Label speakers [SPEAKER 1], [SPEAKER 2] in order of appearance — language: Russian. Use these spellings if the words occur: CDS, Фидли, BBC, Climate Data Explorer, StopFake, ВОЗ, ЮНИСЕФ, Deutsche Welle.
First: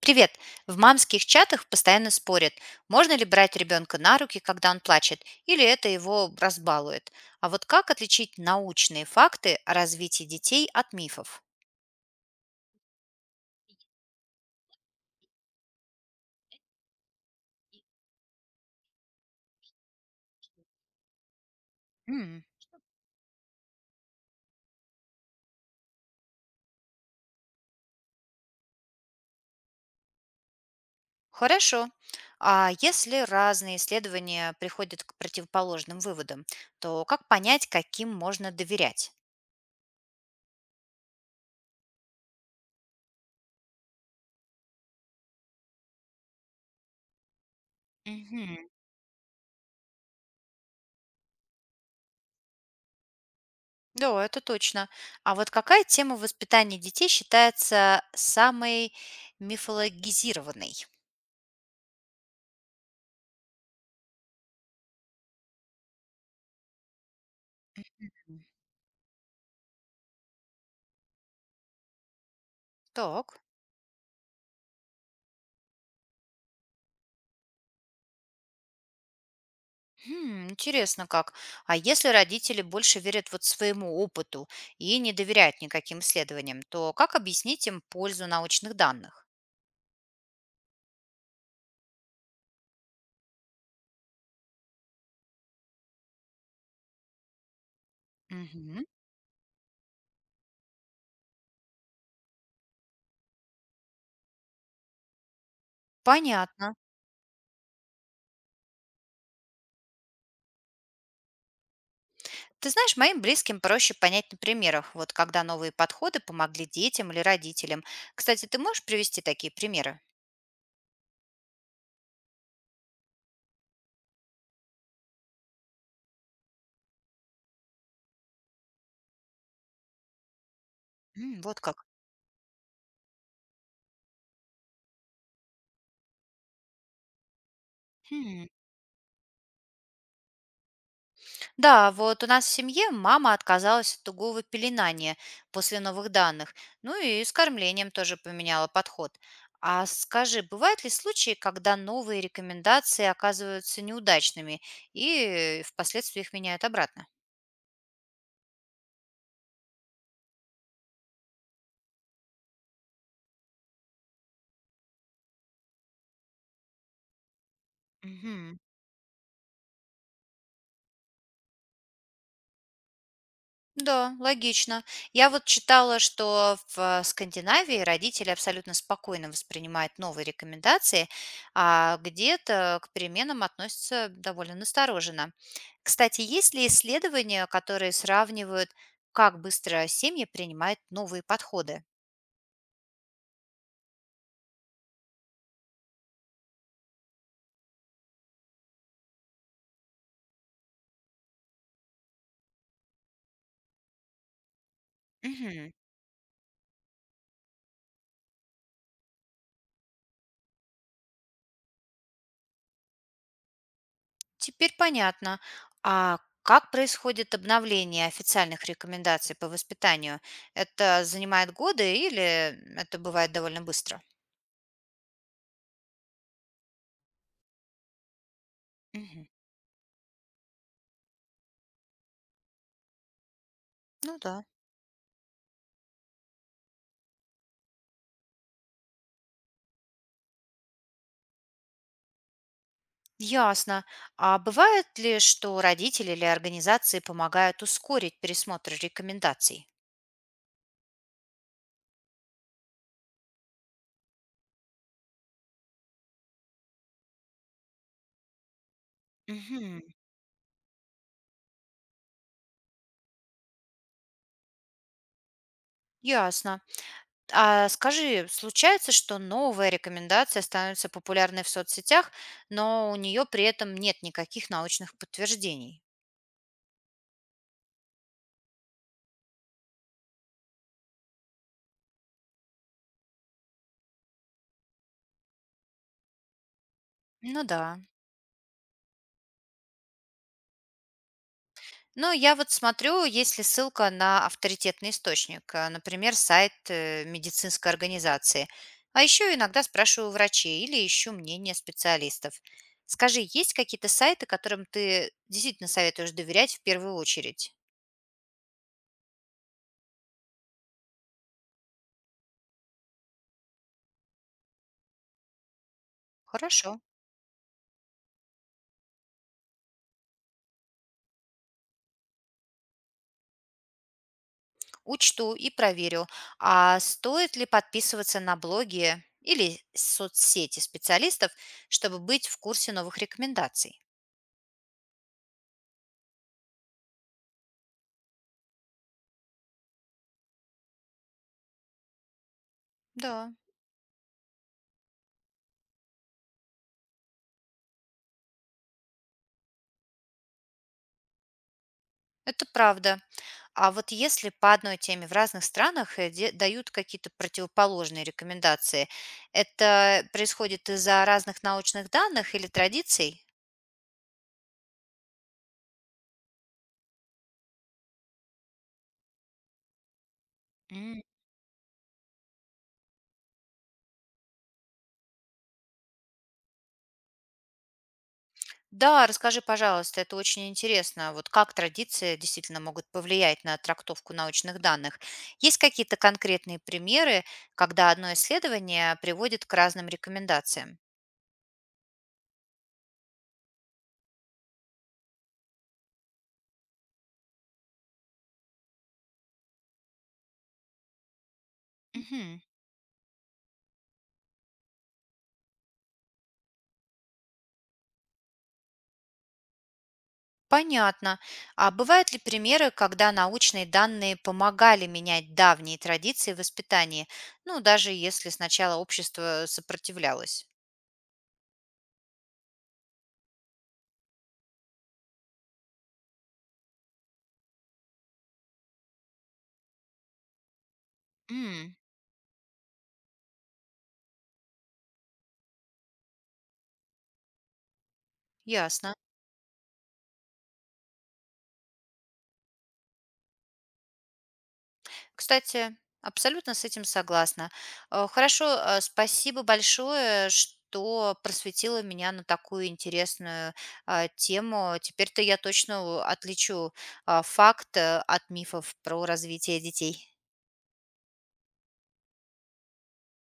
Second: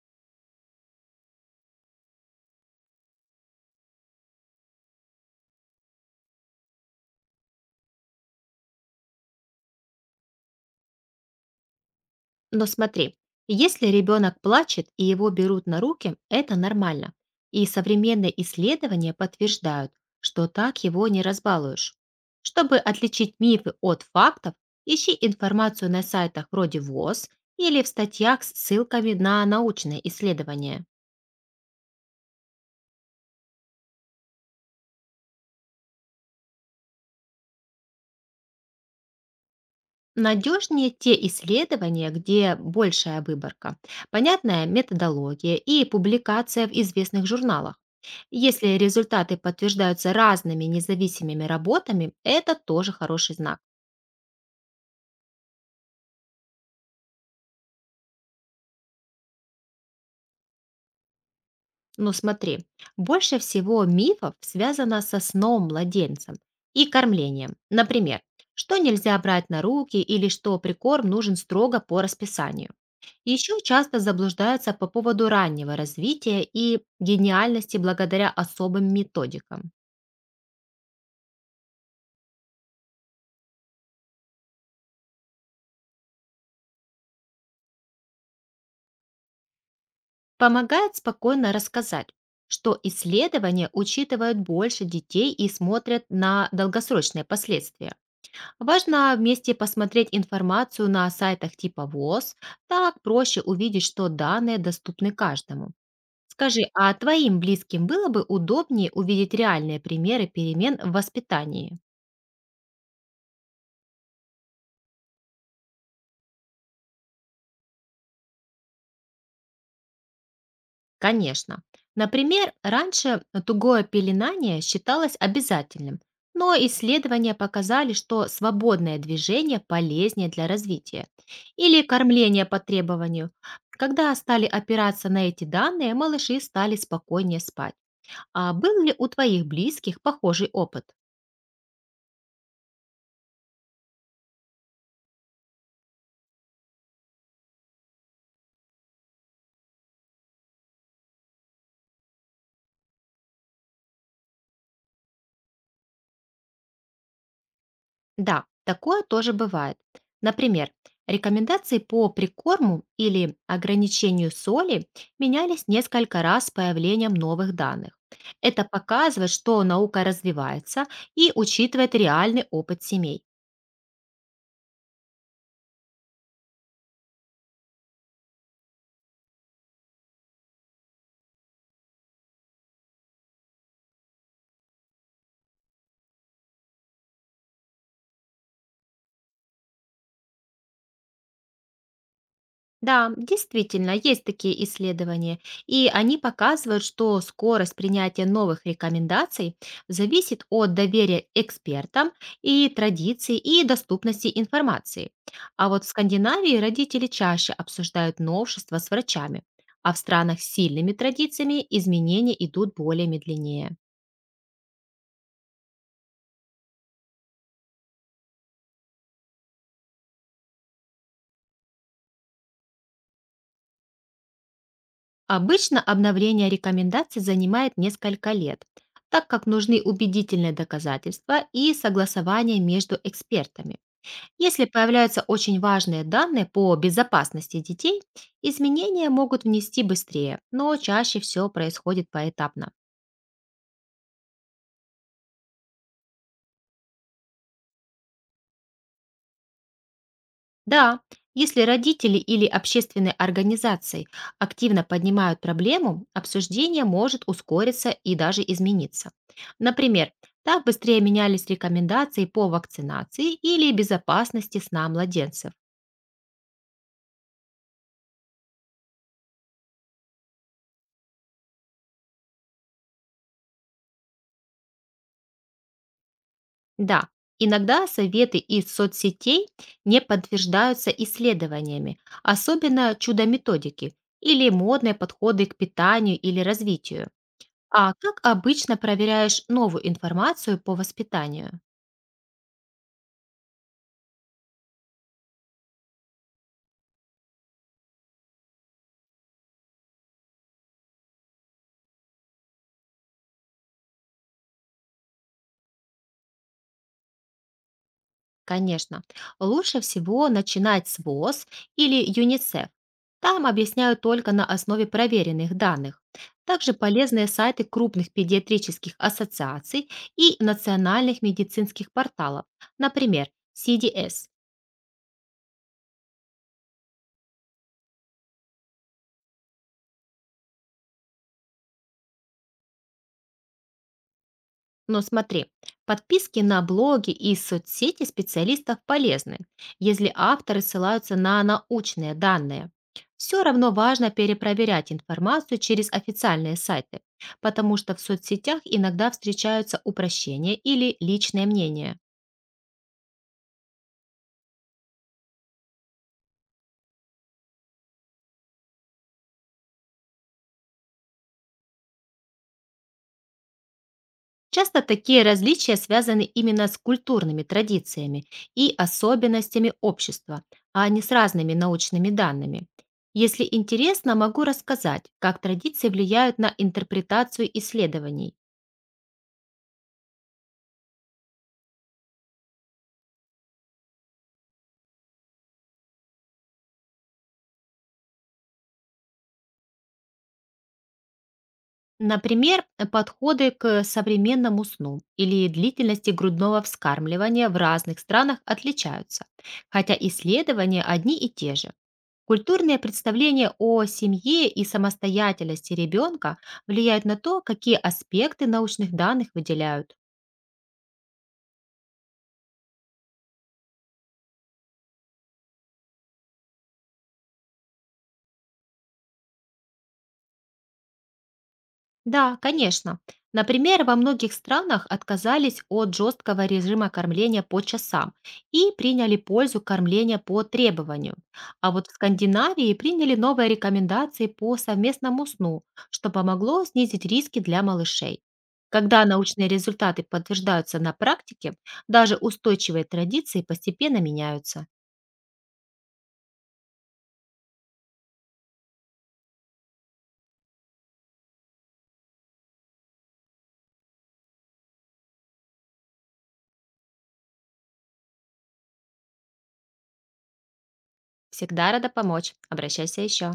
[SPEAKER 1] Привет! В мамских чатах постоянно спорят, можно ли брать ребенка на руки, когда он плачет, или это его разбалует. А вот как отличить научные факты о развитии детей от мифов?
[SPEAKER 2] Но смотри, если ребенок плачет и его берут на руки, это нормально. И современные исследования подтверждают, что так его не разбалуешь.
[SPEAKER 1] М,
[SPEAKER 2] Чтобы отличить мифы от фактов, ищи информацию на сайтах вроде ВОЗ или в статьях с ссылками на научные исследования.
[SPEAKER 1] хорошо. А если разные исследования приходят к противоположным выводам, то как понять, каким можно доверять?
[SPEAKER 2] Надежнее те исследования, где большая выборка, понятная методология и публикация в известных журналах.
[SPEAKER 1] Мгм.
[SPEAKER 2] Если результаты подтверждаются разными независимыми работами, это тоже хороший знак.
[SPEAKER 1] Да, это точно. А вот какая тема воспитания детей считается самой мифологизированной?
[SPEAKER 2] Но смотри, больше всего мифов связано со сном младенцем и кормлением. Например,
[SPEAKER 1] М,
[SPEAKER 2] что нельзя брать на руки или что прикорм нужен строго по расписанию.
[SPEAKER 1] так.
[SPEAKER 2] Еще часто заблуждаются по поводу раннего развития и гениальности благодаря особым методикам.
[SPEAKER 1] Хм, интересно как. А если родители больше верят вот своему опыту и не доверяют никаким исследованиям, то как объяснить им пользу научных данных?
[SPEAKER 2] Помогает спокойно рассказать, что исследования учитывают больше детей и смотрят на долгосрочные последствия.
[SPEAKER 1] Мгм.
[SPEAKER 2] Важно вместе посмотреть информацию на сайтах типа ВОЗ, так проще увидеть, что данные доступны каждому. Скажи,
[SPEAKER 1] Понятно.
[SPEAKER 2] а твоим близким было бы удобнее увидеть реальные примеры перемен в воспитании?
[SPEAKER 1] Ты знаешь, моим близким проще понять на примерах, вот когда новые подходы помогли детям или родителям. Кстати, ты можешь привести такие примеры?
[SPEAKER 2] Конечно. Например, раньше тугое пеленание считалось обязательным, но исследования показали, что свободное движение полезнее для развития.
[SPEAKER 1] М, вот
[SPEAKER 2] Или
[SPEAKER 1] как.
[SPEAKER 2] кормление по требованию. Когда стали опираться на эти данные, малыши стали спокойнее спать.
[SPEAKER 1] Хм.
[SPEAKER 2] А был ли у твоих близких похожий опыт?
[SPEAKER 1] Да, вот у нас в семье мама отказалась от тугого пеленания после новых данных. Ну и с кормлением тоже поменяла подход. А скажи, бывают ли случаи, когда новые рекомендации оказываются неудачными и впоследствии их меняют обратно?
[SPEAKER 2] Да, такое тоже бывает. Например, рекомендации по прикорму или ограничению соли менялись несколько раз с появлением новых данных. Это показывает, что наука развивается и учитывает реальный опыт семей.
[SPEAKER 1] Да, логично. Я вот читала, что в Скандинавии родители абсолютно спокойно воспринимают новые рекомендации, а где-то к переменам относятся довольно настороженно. Кстати, есть ли исследования, которые сравнивают, как быстро семьи принимают новые подходы?
[SPEAKER 2] Да, действительно, есть такие исследования, и они показывают, что скорость принятия новых рекомендаций зависит от доверия экспертам и традиций и доступности информации. А
[SPEAKER 1] Мгм.
[SPEAKER 2] вот в Скандинавии родители чаще обсуждают новшества с врачами, а в странах с сильными традициями изменения идут более медленнее.
[SPEAKER 1] Теперь понятно. А как происходит обновление официальных рекомендаций по воспитанию? Это занимает годы или это бывает довольно быстро?
[SPEAKER 2] Обычно обновление рекомендаций занимает несколько лет,
[SPEAKER 1] Мгм.
[SPEAKER 2] так как нужны убедительные доказательства и согласование между экспертами.
[SPEAKER 1] Ну да.
[SPEAKER 2] Если появляются очень важные данные по безопасности детей, изменения могут внести быстрее, но чаще все происходит поэтапно.
[SPEAKER 1] Ясно. А бывает ли, что родители или организации помогают ускорить пересмотр рекомендаций?
[SPEAKER 2] Да, если родители или общественные организации активно поднимают проблему, обсуждение может ускориться и даже измениться.
[SPEAKER 1] Мгм.
[SPEAKER 2] Например, так быстрее менялись рекомендации по вакцинации или безопасности сна младенцев.
[SPEAKER 1] Ясно. А скажи, случается, что новая рекомендация становится популярной в соцсетях, но у нее при этом нет никаких научных подтверждений?
[SPEAKER 2] Да, иногда советы из соцсетей не подтверждаются исследованиями, особенно чудо-методики или модные подходы к питанию или развитию.
[SPEAKER 1] Ну да.
[SPEAKER 2] А как обычно проверяешь новую информацию по воспитанию?
[SPEAKER 1] Ну, я вот смотрю, есть ли ссылка на авторитетный источник, а, например, сайт медицинской организации. А еще иногда спрашиваю у врачей или ищу мнение специалистов. Скажи, есть какие-то сайты, которым ты действительно советуешь доверять в первую очередь?
[SPEAKER 2] Конечно. Лучше всего начинать с ВОЗ или ЮНИСЕФ. Там объясняют только на основе проверенных данных. Также
[SPEAKER 1] Хорошо,
[SPEAKER 2] полезные сайты крупных педиатрических ассоциаций и национальных медицинских порталов, например, CDS.
[SPEAKER 1] учту и проверю. А стоит ли подписываться на блоги или соцсети специалистов, чтобы быть в курсе новых рекомендаций?
[SPEAKER 2] Но смотри, подписки на блоги и соцсети специалистов полезны, если авторы ссылаются на научные данные.
[SPEAKER 1] Да,
[SPEAKER 2] Все равно важно перепроверять информацию через официальные сайты, потому что в соцсетях иногда встречаются упрощения или личные мнения.
[SPEAKER 1] это правда. А вот если по одной теме в разных странах дают какие-то противоположные рекомендации, это происходит из-за разных научных данных или традиций?
[SPEAKER 2] Часто такие различия связаны именно с культурными традициями и особенностями общества, а
[SPEAKER 1] М,
[SPEAKER 2] не с разными научными данными. Если интересно, могу рассказать, как традиции влияют на интерпретацию исследований.
[SPEAKER 1] да, расскажи, пожалуйста, это очень интересно. Вот как традиции действительно могут повлиять на трактовку научных данных? Есть какие-то конкретные примеры, когда одно исследование приводит к разным рекомендациям?
[SPEAKER 2] Например, подходы к современному сну или длительности грудного вскармливания в разных странах отличаются, хотя исследования одни и те же.
[SPEAKER 1] Мгм.
[SPEAKER 2] Культурные представления о семье и самостоятельности ребенка влияют на то, какие аспекты научных данных выделяют.
[SPEAKER 1] Понятно. А бывают ли примеры, когда научные данные помогали менять давние традиции в воспитании, ну, даже если сначала общество сопротивлялось?
[SPEAKER 2] Да, конечно. Например, во многих странах отказались от жесткого режима кормления по часам и приняли пользу кормления по требованию. А
[SPEAKER 1] М,
[SPEAKER 2] вот в Скандинавии приняли новые рекомендации по совместному сну, что помогло снизить риски для малышей.
[SPEAKER 1] ясно.
[SPEAKER 2] Когда научные результаты подтверждаются на практике, даже устойчивые традиции постепенно меняются.
[SPEAKER 1] Кстати, абсолютно с этим согласна. Хорошо, спасибо большое, что просветила меня на такую интересную тему. Теперь-то я точно отличу факт от мифов про развитие детей.
[SPEAKER 2] Всегда рада помочь. Обращайся еще.